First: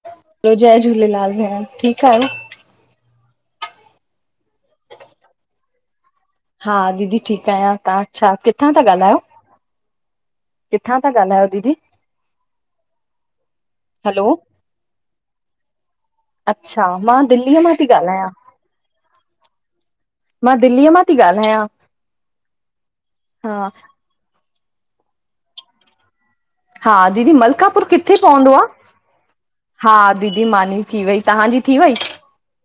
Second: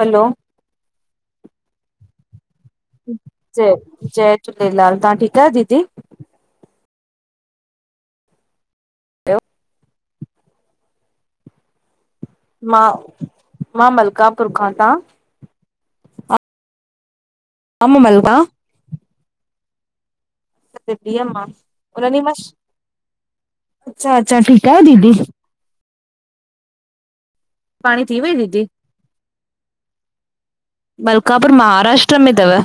हलो। ॿियो जय झूलेलाल भेण, ठीकु आहियो? जय- जय झूलेलाल, तव्हां ठीकु आहियो दीदी? हा दीदी ठीकु आहियां, तव्हां छा किथां था ॻाल्हायो? किथां था ॻाल्हायो दीदी? मां, मां हलो मलकापुर खां, अऊं तहां? अच्छा, मां दिल्लीअ मां हा, पी मलका ॻाल्हायां। मां दिल्लीअ मां दीदी थी अ ॻाल्हायां उॾ म हा अच्छा-अच्छा ठीकु आहे दीदी [unintelligible] हा दीदी, मलकापुर पाणी किथे थी वई पवंदो दीदी आहे? हा दीदी, मानी थी वई, मलकापुर तव्हांजी थी वई? महाराष्ट्र में अथव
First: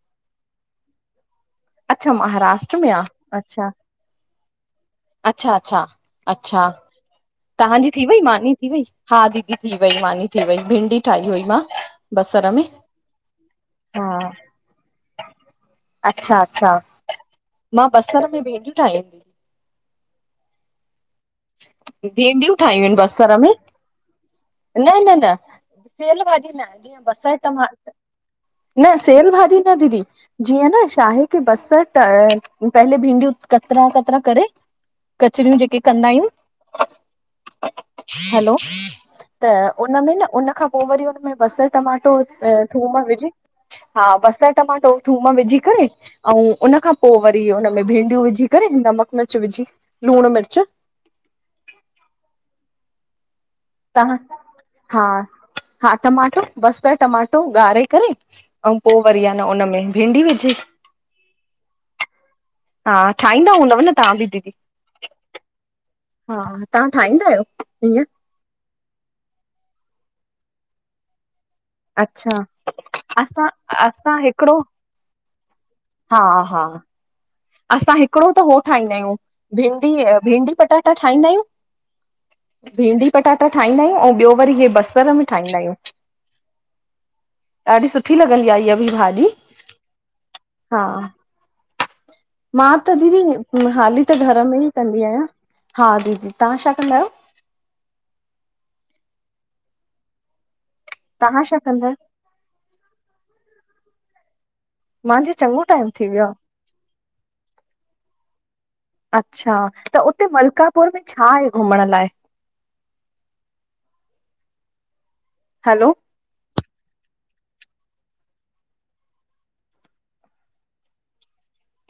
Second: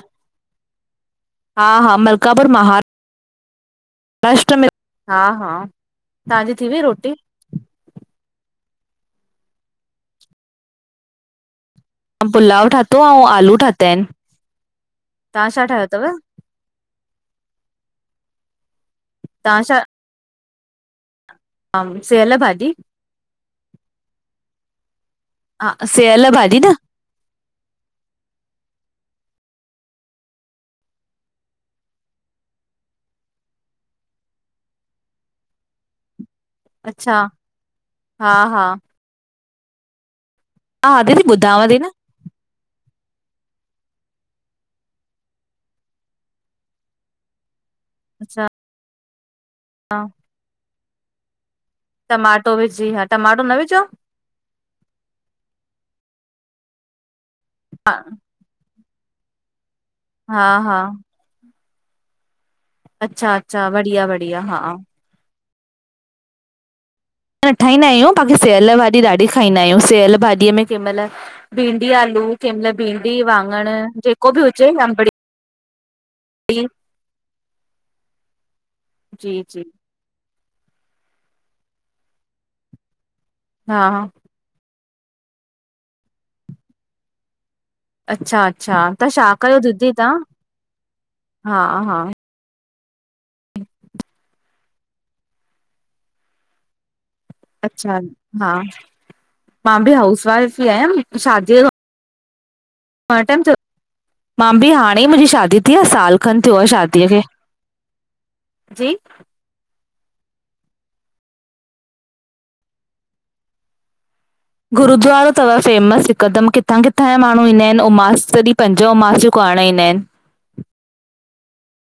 हा, हा अच्छा मलकापुर महाराष्ट्र महा में आ अच्छा राष्ट्र में हा अच्छा हा, अच्छा तव्हांजी थी अच्छा हुई रोटी? तव्हांजी थी वई मानी थी वई, हा दीदी थी वई मानी थी वई, भिंडी ठाही हुई मां। बसर में पुलाउ ठातो आहे अंऊं आलू ठाता आहिनि। हा तव्हां छा ठाहियो अथव? अच्छा अच्छा, मां बसर में भिडियूं ठाहियूं। तव्हां छा सेयल भिंडियूं भाॼी ठाहियूं आहिनि बसर में? न न न। सेेयल भाॼी न, जीअं बसर न सेल भाॼी न दीदी, जीअं न शा हे त बसर त, पहले भिंडियूं कतरा- कतरा करेे कचरियूं जेके कंदा आहियूं। अच्छा हा हलो, हा त हुन में न उन खां पो हा वरी हुन दीदी में ॿुधांव बसर थी न टमा त अ थूम विझी, हा बसर टमाटो थूम विझी करे, अउ उन खां पो वरी हुन में भिंडियूं अच्छा विझी करे नमक मिर्च विझी लुणु मिर्च टमाटो विझी, हा टमाटो न विझो। हा, हा टमाटो, बसर टमाटो ॻारे हा, करे अईं पो वरी आहे न उनमें भींडी हा विझ्। हा हा अच्छा ठाहींदा अच्छा हूंदव न, बढ़िया तव्हां बि बढ़िया दीदी। हा हा तव्हां ठाहींदा आहियो, हीअं। सियल भाॼी ॾाढी खाईंदा आहियूं, सियल भाॼीअ में कंहिं मइल भिडी आलू, अच्छा कंहिं मइल भींंडी असां वाङणु, असां जेको बि हिकिड़ो हुजें अंबड़ी हा, हा असां हिकिड़ो त, हू ठाहींदा आहियूं, जी जी भींडी ऐं भींडी पटा त ठाहींदा आहियूं, भींडी पटाटा हा ठाहींदा आहियूं ऐं ॿियो पर हे बसर में ठाहींदा आहियूं। ॾाढी सुठी अच्छा लॻंदी आहे इय अच्छा बि तव्हां भाॼी, छा कयो दीदी तव्हां हा हा, हा। मां त दीदी हाली त घर में ई कंदी आहियां, हा दीदी, तव्हां छा कंदा आहियो? अच्छा हा, मां बि हाउस वाइफ ई आयां म तव्हां छा शादीअ कंदा आहियो? मां टम चो, मां बि हाणे ई मुंहिंजी मांजो शादी चङो थी आहे टाइम साल वियो आ। खनि थियो आहे शादीअ खे। जी? अच्छा, त उते मलकापुर में छा आहे, घुमण लाइ? गुरुद्वारो थव, हलो फ़ेमस। कदम्, किथां- किथां जा माण्हू ईंदा आहिनि। ऐं उमास ॾींहुं पंज उमास जूं करण ईंदा आहिनि।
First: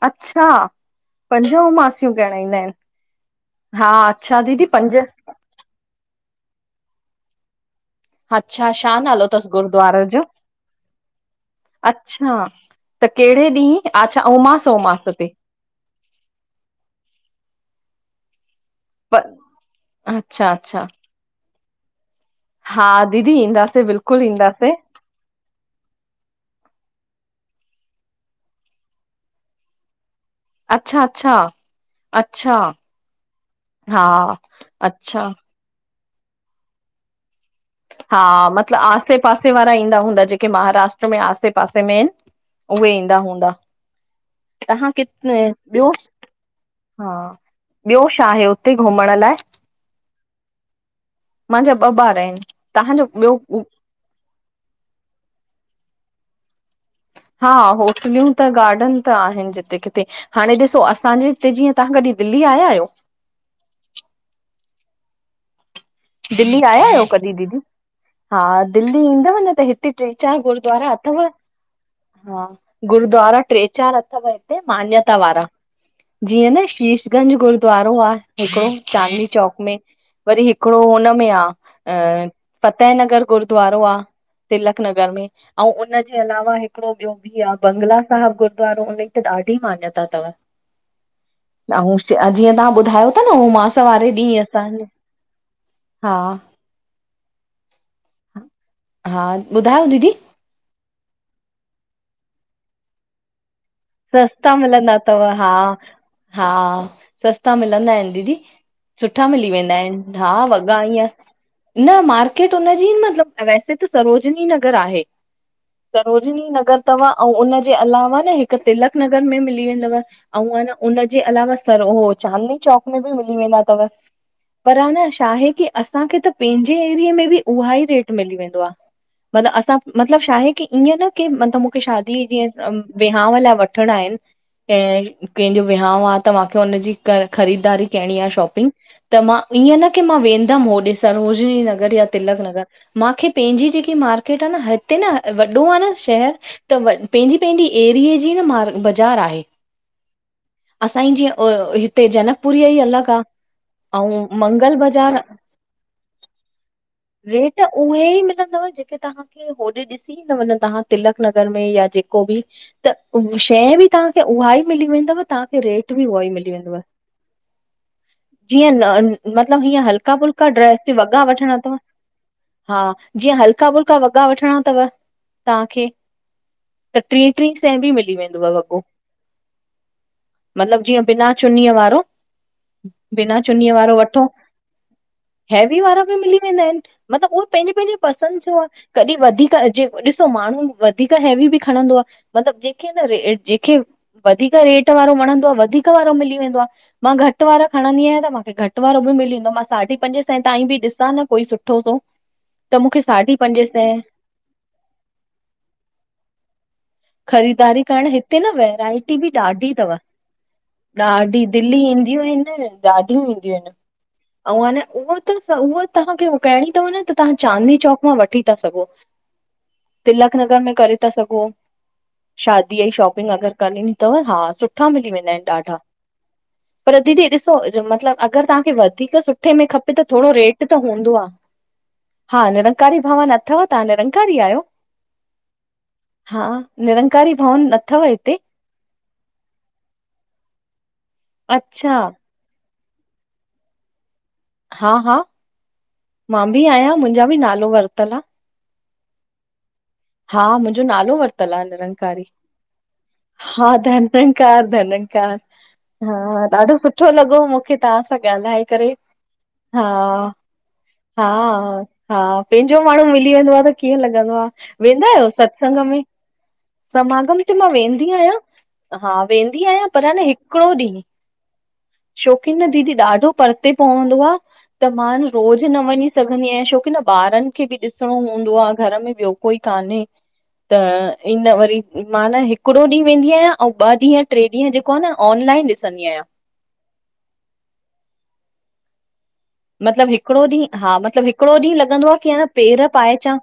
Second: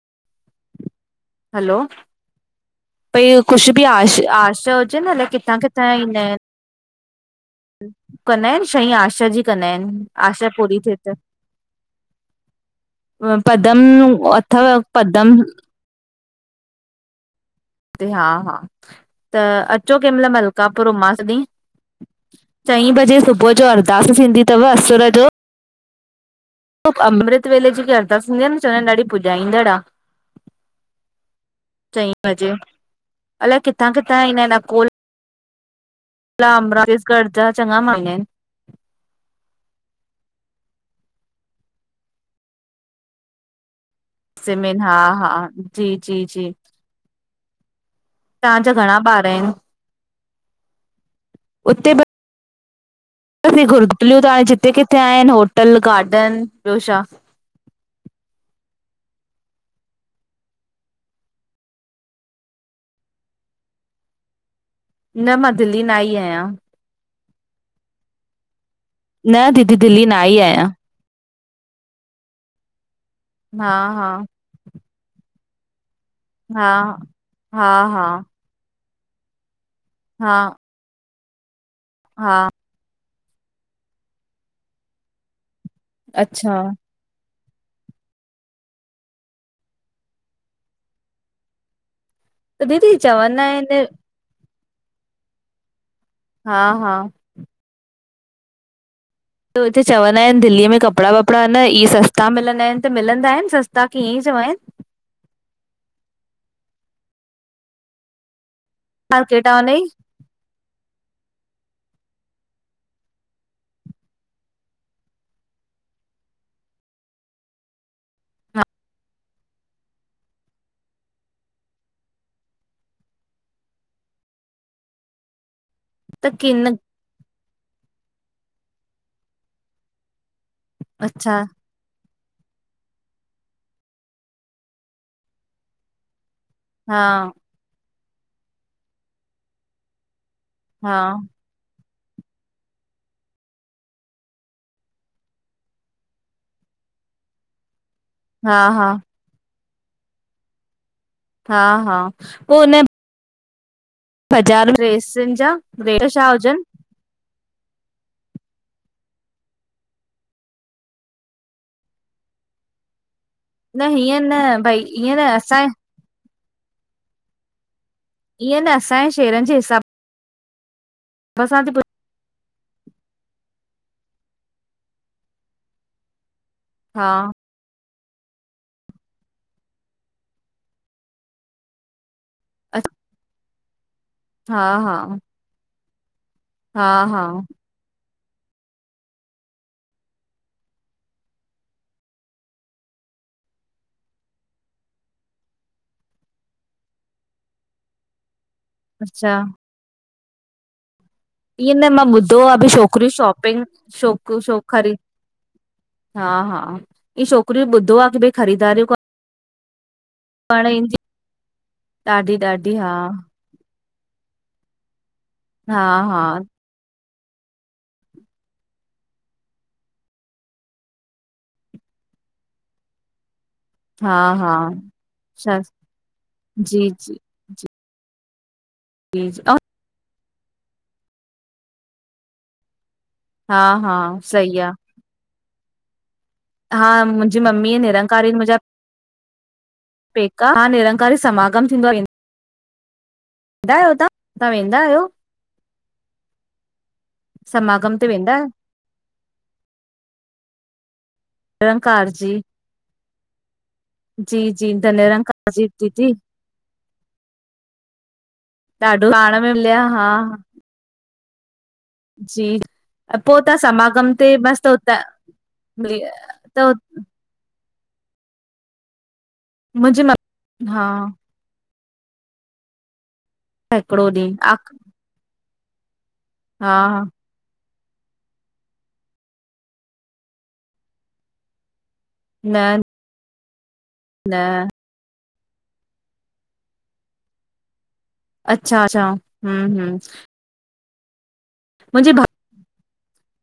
अच्छा। पंज हलो उमासियूं ॻणाईंदा आहिनि भई कुझु बि हा आश अच्छा दीदी आशा पंज हुजे न अलाए किथां -किथां ता ईंदा आहिन। कंदा आहिन अच्छा शहं छा नालो आशा जी अथसि कंदा आहिन गुरुद्वारे जो? आशा पूरी थिए त। अच्छा त अ कहिड़े पदम ॾींहुं अच्छा अथव उमास उमास पदम। ते हा- हा प त अचो कंहिं महिल अच्छा अच्छा मलकापुर उमास ॾीं। हा चईं बजे दीदी सुबुह जो ईंदासीं अरदास बिल्कुलु थींदी अथव ईंदासीं असुर जो अमृत वेले जी जेकी अरदास हुंदी आ न चवंदा आहिन ॾाढी पुॼाईंदड़ु आ। अच्छा- अच्छा चईं बजे -अच्छा अलाए किथां हा। किथां अच्छा [inaudible] कर्जा चञा। हा, मतिलब आसे पासे वारा ईंदा हूंदा जेके, महाराष्ट्र में आसे पासे में आहिन। उहे ईंदा हूंदा तां सिमेन हां हा किथ हा जी ॿियो? जी जी हा, ॿियो? छा आहे, तव्हांजा हुते घणा घुमण ॿार लाइ? आहिनि मुंहिंजा ॿ उते ॿार आहिन। तव्हांजो ॿियो? होटलियूं त हाणे जिते किथे आहिनि होटल गार्डन ॿियो छा। हा, होटलियूं त गार्डन त आहिनि जिते किथे। हाणे ॾिसो असांजे हिते, जीअं तां हां कॾहिं दिल्ली आया आहियो? न मां दिल्ली न आई आ। दिल्ली आया आहियो कदीहिं दीदी? हा। दिल्ली ईंदव न, त दीदी हिते दिल्ली न टे, चार आई आहियां। गुरुद्वारा अथव। हा। गुरुूद्वारा टे, हा चार, हा अथव हिते मान्यता वारा। जीअं न, हा शीशगंज हा गुरुद्वारो हा आहे। हिकिड़ो चांदनी चौक, में हा वरी हिकिड़ो हुनम में आ। हा। फफ़तेह नगर गुरुूद्वारो आ, तिलक नगर में ऐं, उनजे अलावा अच्छा हिकड़ो ॿियो। बंगला साहिब गुरुद्वारो, उ हुनजी त ॾाढी मान्यता अथव। अऊं, जीअं त तांहां दीदी ॿुधायो था न चवंदा उमास, आहिनि वारे ॾींह असांजे। हा, हा। हा त हुते ॿुधायो दीदी चवंदा आहिन दिल्लीअ में कपिड़ा वपड़ा, न इहे सस्ता मिलंदा आहिन त मिलंदा आहिन सस्ता। कीअं ई चवां सस्ता आहिनि मिलंदा अथव हा, हा सस्ता मिलंदा आहिन दीदी। सुठा मार्केट आ मिली वेंदा हुनजी आहिन, हा वॻा ईअं। न मार्केट हुनजी मतलब, वैसे त सरोजनी नगर आहे। सरोजिनी नगर अथव ऐं उनजे, अलावा न हिक हा तिलक नगर में मिली वेंदव। ऐं अन उनजे अलावा सर हो चांदनी चौक, में बि मिली वेंदा अथव। पर अ, न छाहे की। असांखे त पंहिंजे एरिये में बि उहा ई रेट मिली वेंदो आ, मतिलब असां मतिलब छा आहे की। ईअं न की अच्छा मतलब मूंखे शादी जीअं वि। विहांव लये वठणा आहिन कंहिंजो, विहांव आ त माखे हुनजी हा ख़रीदारी। करणी आ शॉपिंग त मां ईअं, न की मां वेंदम होॾे, हा सरोजनी नगर या तिलक नगर। मांखे पंहिंजी जेकी मार्केट आ, न हिते न वॾो आ न शहर। त पंहिंजी- पंहिंजी एरिए जी न, हा मार हा बाज़ार आहे असां हा जीअं। हा हिते पोइ जनकपुरी जी हुन अलॻ आ। ऐं बाज़ार में मंगल बाज़ार डिरेसनि जा रेट् छा हुजनि? रेट उहे ई मिलंदव जेके तांहां। होॾे ॾिसी ई, [inaudible] तव्हां तिलक नगर में या जेको बि। त शइ बि न हीअं तव्हांखे न उहा ई, भई मिली ईअं न वेंदव, तव्हांखे असांजे रेट। भी उहो ही मिली वेंदुव ईअं जीअं न असांजे शहरनि जे मतिलब हीअ हिसाब हलक। हलका, फुल्का ड्रेस वॻा वठिणा सां थी अथव। हा जीअं हल्का, फुल्का वॻा वठणा अथव तव्हांखे। त हा टीं, टीं, सै बि मिली वेंदुव वॻो। मतलब जीअं, बिना चुनीअ वारो, बिना चुनीअ वारो वठो। हा, हा। हैवी वारा बि मिली वेंदा आहिन हा हा मतिलबु उह पंहिंजे, पंहिंजे। पसंदि थियो आहे, कॾहिं वधीक जे ॾिसो माण्हू वधीक हैवी बि खणंदो आहे। मतिलब जेके, न र जेके वधीक रेट वारो वणंदो आहे, वधीक वारो मिली वेंदो आहे, मां घटि वारो खणंदी आहियां त मूंखे घटि पट वारो बि अच्छा मिलीेंदो मां साँढी पंजे सैें ताईं बि ॾिसां न? कोई ईअं सुठो न सो मां ॿुधो आहे, बि त मूंखे छोकिरियूं साढी शॉपिंग पंजे सै शो छोकरी, हा हा ई छोकिरियूं ॿुधो आहे कि भई ख़रीदारीयूं इते बि ॾाढी थव ॾाढी, दिल्ली ईंदियूं ॾाढी आहिन, हा ॾाढी ई। [inaudible] अ न, उह त उह हा हा तव्हांखे उॻायणी त तव्हां चांदनी चौक मां वठी था सघो, तिलक नगर में करे था सघो। शादीअ जी शॉपिंग अगर [inaudible] हा सुठा मिली वेंदा आहिन अच्छा ॾाढा, जी पर जी दीदी ॾिसो जी मतलब, अगरि तव्हांखे वधीक जी सुठे में खपे त थोड़ो रेट त हूंदो आ, हा निरंकारी भवन हा अथव, तव्हां हा निरंकारी सही आहियो? आहे हा निरंकारी मुंहिंजी मम्मी भवन अथव निरंकारीनि, हिते? मुंहिंजा पेका हा निरंकारी समागम थींदो आ अच्छा वेंदा आहियो तव्हां, तव्हां वेंदा हा आहियो हा मां बि आहियां मुंहिंजा बि नालो समागम ते वरितल आ, वेंदा आहियो? हा, मुंहिंजो नालो वरतल आ निरंकार निरंकारी। जी, हा जी धनधनकार जी त धनंकार, निरंकार जी दीदी हा ॾाढो सुठो लॻो मूंखे तव्हां सां ॻाल्हाए करे, ॾाढो पाण में मिलिया हा। हा हा, जी पंहिंजो माण्हू मिली पो वेंदो आ त कीअं समागम ते लॻंदो आ। मस्त हुतां वेंदा आहियो सत्संग में, त समागम ते मां वेंदी आहियां, हा वेंदी आहियां मुंहिंजी पर म न हिकिड़ो हा ॾींहुं। छोकी न दीदी ॾाढो परते हिकिड़ो पवंदो आ, ॾींहुं त मां न रोज़ न वञी सघंदी आहियां, आ छोकी न हा ॿारनि खे बि ॾिसणो हूंदो आ, घर में ॿियो कोई कान्हे, त इन वरी मां न हिकिड़ो ॾींहुं वेंदी आहियां। अंउ ॿ ॾींहं, टे न ॾींहं जेको आ न, ऑनलाइन ॾिसंदी आहिया अच्छा अच्छा हम्म मतिलब हिकड़ो ॾीहुं, हा मतिलब हिकड़ो ॾींहुं मुंहिंजी लॻंदोआ भा कि न पेर पाए अचां,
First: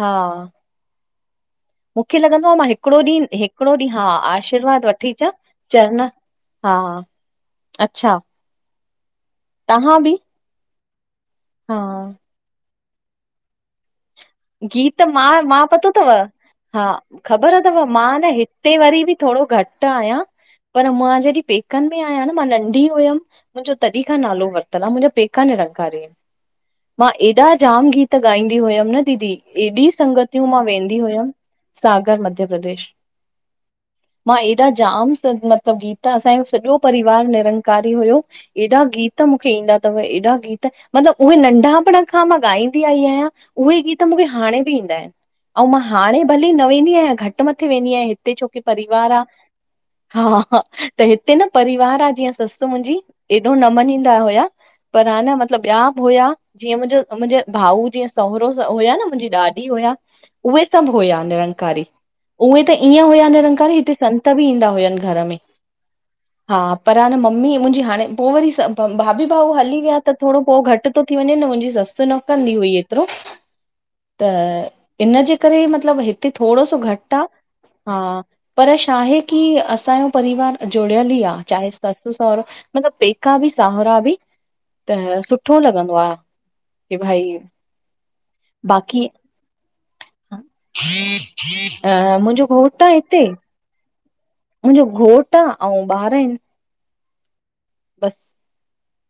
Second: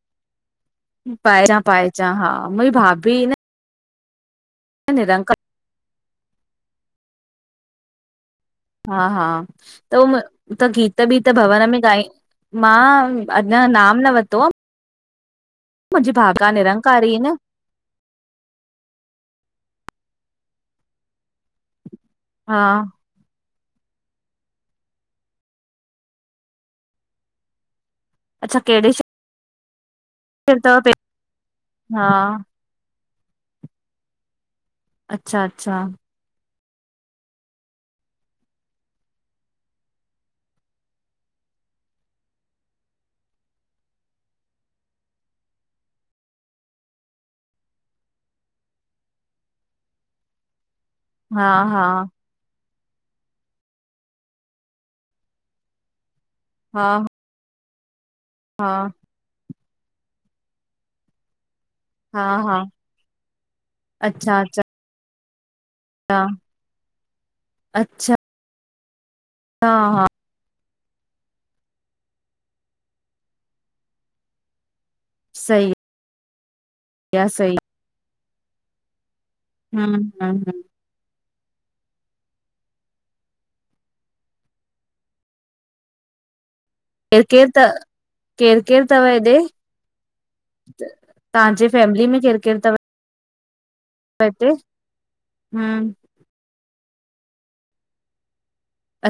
हा। पाइरा पाए। मूंखे लॻंदो आ, मां हिकिड़ो ॾींहुं हिकिड़ो ॾींहुं, हा आशीर्वाद वठी अचां, निरंकार चरन हा, अच्छा। हा हा, त तव्हां बि उ त गीत- बीत भवन हा में गाई मां अञा नाम न वरतो आ। गीत मां मां, पतो थव, मुंहिंजी भाभी हा निरंकारी न ख़बर मां न हिते वरी ॿि थोड़ो घटि आहियां, पर मां जॾहिं पेकनि में आहियां न मां हा नंढी हुयमि मुंहिंजो तॾी खां नालो वरितल आ, मुंहिंजा पेका निरंकारी इन, मां एॾा जाम गीत त अच्छा ॻांईंदी हुयमि कहिड़े न दीदी, एॾी संगत शहर मां अथव पे वेंदी हुयमि, हा सागर मध्य प्रदेश। मां एॾा जाम स अच्छा मतिलब, अच्छा गीत, असांजो सॼो परिवार निरंकारी हुयो। एॾा गीत मुखे ईंदा तव, एॾा गीत, मतिलब उहे नंढापण खां मां ॻाईंदी आई आहियां। उहे गीत मुखे हाणे ॿि ईंदा आहिनि। अऊं मां हाणे भली न वेंदी आहियां, घटि मथे वेंदी आहियां हिते छोकी परिवार आ। हा हा, त हिते न हा हा परिवार आ, जीअं ससु मुंहिंजी। एॾो न मञींदा हुया, पर हा न मतिलब ॿिया बि हुया, जीअं हा मुंहिंजो मुंहिंजे भाऊ जीअं सहुरो हा हुया न, मुंहिंजी ॾाॾी हुया, उहे सभु हुया निरंकारी। हा हा उहे त ईअं हुया निरंकारी, हिते संत अच्छा बी अच्छा ईंदा हुयनि घर में। हा, पर हा न मम्मी मुंहिंजी हाणे, अच्छा पोइ वरी भाभी भाऊ हली विया हा त थोड़ो पोइ घटि तो थी वञे न, मुंहिंजी ससु न कंदी हुई एतिरो। त इनजे करे मतिलब हिते थोड़ो सो घटि आ क्या सही। हा, पर छाहे की, हम्म असांजो हम्म परिवार हम्म जुड़ियल ई आ, चाहे सस सहुरो, मतिलब पेका बी साहुरा भी। त सुठो लॻंदो आ। की भई केरु केरु त, केरु केरु तव बाक़ी हेॾे। तांजे अ फैमिली में केरु मुंहिंजो केरु तव? घोटु आ हिते मुंहिंजो घोटु आ, अऊं हम्म ॿार इन। बसि।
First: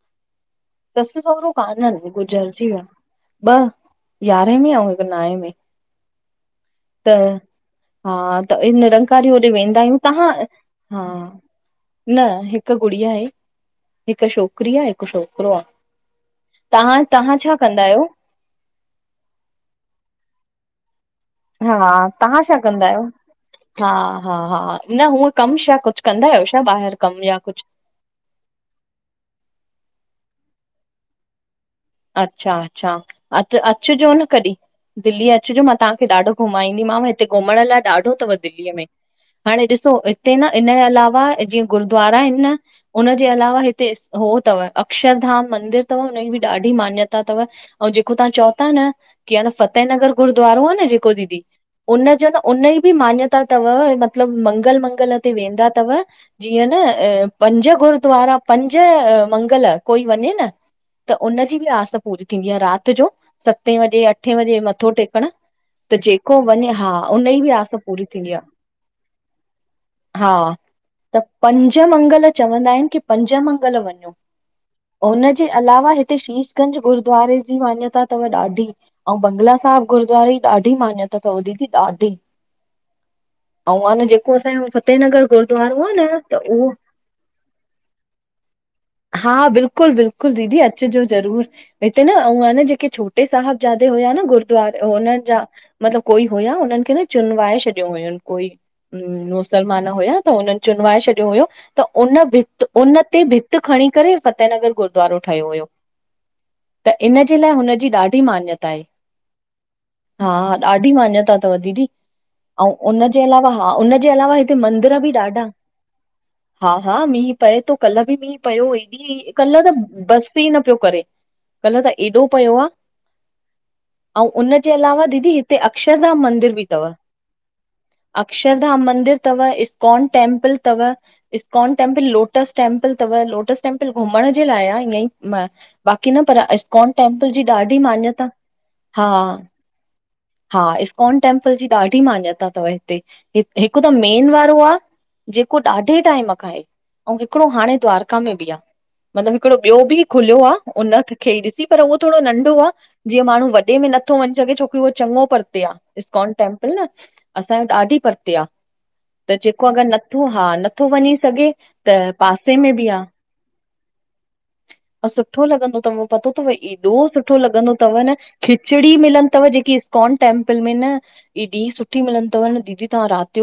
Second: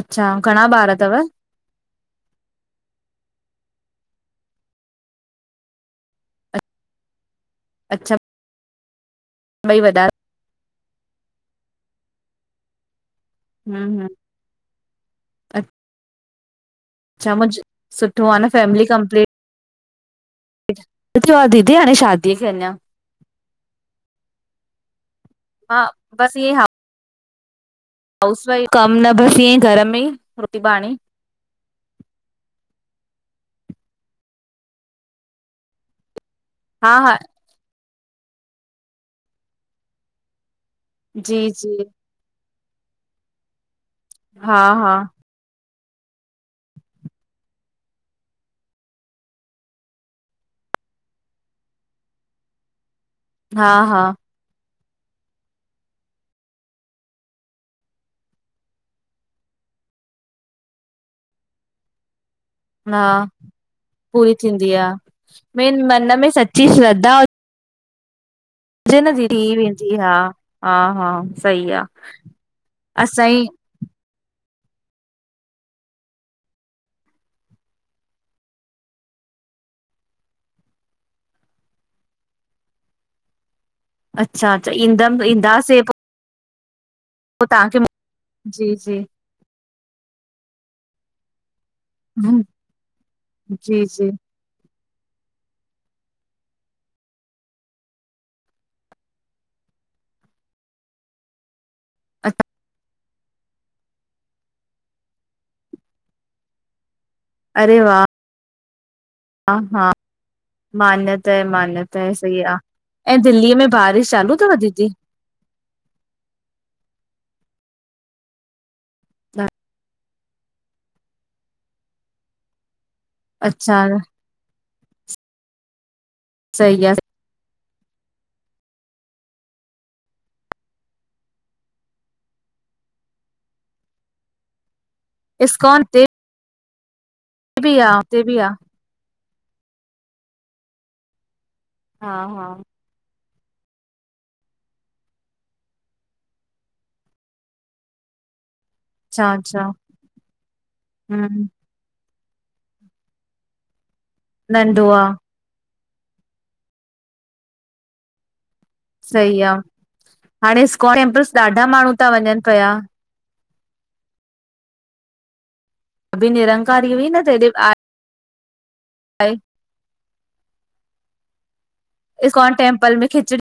अच्छा, घणा ॿार तव? काननि, गुज़रजी विया, ॿ यारहें में अऊं हिक नाएं में। त अच्छा। हा, त निरंकारी होॾे ॿई वेंदा वॾा आहियूं, हम्म तहां? हा, न हिक गुड़ीया आहे, हम्म हिक छोकिरी आ हिकु छोकरो। तहां अच्छा तहां छा मुंहिंज कंदा आहियो? सुठो आहे न फैमिली कंप्लीट। थियो आहे दीदी हा हाणे शादीअ तहां खे छा अञा कंदा आहियो? हा हा हा हा, न हूअं कम छा हा कुछु कंदा आहियो छा ॿाहिरि कमु या कुछु? कमु न बस इअईं घर में ई रोटी पाणी। अच्छा अच्छा, अ अचिजो न कॾी, दिल्ली अचिजो मां तांखे ॾाढो हा घुमाईंदीमांव, हा हिते घुमण लाइ ॾाढो तव दिल्लीअ में, हाणे ॾिसो हिते न इनयाल अलावा जी, जीअं जी, गुरूद्वारा इन न, हुनजे अलावा हिते हो हा, तव हा, अक्षरधाम मंदिर अथव, हुनजी बि ॾाढी मान्यता तव, अऊं जेको तां चओ ता न कि आ न फतेह नगर गुरूद्वारो आ न जेको दीदी, उनजो न उनजी बी मान्यता मान्यता हा, तव हा, मतिलबु, मंगल मंगल ते वेंदा तव जीअं न, अ पंज गुरद्वारा, पंज मंगल कोई वञे न त उनजी बी आस पूरी थींदी आ। राति जो हा, सतें बजे अठें पूरी बजे थींदी आ। मथो टेकण, मेन त मन में जेको सची वञे हा, श्रद्धा उनजी बी आस पूरी थींदी आ। हुजे न दीदी थी वेंदी हा, हा, त सही पंज आ मंगल चवंदा आहिनि। की पंज असांजी मंगल वञो। [inaudible] हुनजे अलावा हिते शीशगंज गुरुद्वारे जी मान्यता थव ॾाढी। आऊं बंगला साहिब गुरुद्वारे जी ॾाढी मान्यता तव दीदी ॾाढी। [inaudible] आऊं आ ने जेको अच्छा, असांजो अच्छा फतेह ईंदम नगर ईंदासीं गुरुूद्वारो आ न त हो पो तव्हांखे, जी जी हा, बिल्कुलु बिल्कुलु दीदी अचिजो ज़रूर। हिते न एउ जेके छोटे साहिब जी, जादे जी, हुआ न गु द्वारे हुननि जा मतलबु कोई हुया हुननि खे न चुनवााए छॾियूं हुयून कोई। हूं, मुसलमान हुया त हुननि चुनवााए छॾियो हुयो। त उन भित उन ते भिति खणी करे फ़तेहनगर गुरुद्वारो ठहियो हुयो। त इनजे लाइ हुनजी ॾाढी मान्यता आहे। हा हा, हा ॾाढी मान्यत मान्यता है, तव दीदी, मान्यत है, सही आ। अऊं ऐं हुनजे अलावा दिल्लीअ में हा उनजे बारिश अलावा चालू हिते थव दीदी? मंदर बि ॾाढा हा हा, मींहु पए थो कल्ह बि मींहु पियो एॾी कल्ह त बस स ई न पियो करे, कल्ह त एॾो पियो आ। अच्छा। अऊं उनजे अलावा दीदी हिते अक्षरधाम मंदिर बि तव। [inaudible] अक्षरधाम मंदिर तव, इस्कॉन टेम्पल तव। इस्कॉन टेम्पल, लोटस टेम्पल तव लोटस टेम्पल घुमण जे लाइ आ ईअं ई। म इस्कॉन ते बाक़ी न पर इस्कॉन टेम्पल जी बि ॾाढी आ, हुते मान्यता बि आ। हा, हा इस्कॉन टेम्पल जी ॾाढी हा, मान्यता हा, तव हिते। हिकु त मेन वारो आ जेको ॾाढे टाइम खां आहे। अऊं हिकिड़ो हाणे द्वारका में बि आ मतलब अच्छा, हिकड़ो अच्छा, ॿियो बि खुलियो आ उन खे हम्म डि सी पर उहो थोरो नंढो आ, जीअं माण्हू वॾे में नथो वञी सघे छोकी नंढो उहो आ, चङो परते आ। इस्कॉन टेम्पल न असांजो ॾाढी परते आ। त सही आ। जेको अगरि नथो हा हाणे नथो इस्कॉन वञी टेम्पल्स सघे ॾाढा माण्हू त था वञनि पासे पिया, में बि आ। अ सुठो लॻंदो अथव अभी पतो तव निरंकारी एॾो हुई न सुठो तेॾे लॻंदो तव न। खिचड़ी मिलन आहे तव न जेकी इस्कॉन टेम्पल में न एॾी सुठी मिलंद तव इस्कॉन न दीदी टेम्पल में तव्हां खिचड़ी रात जो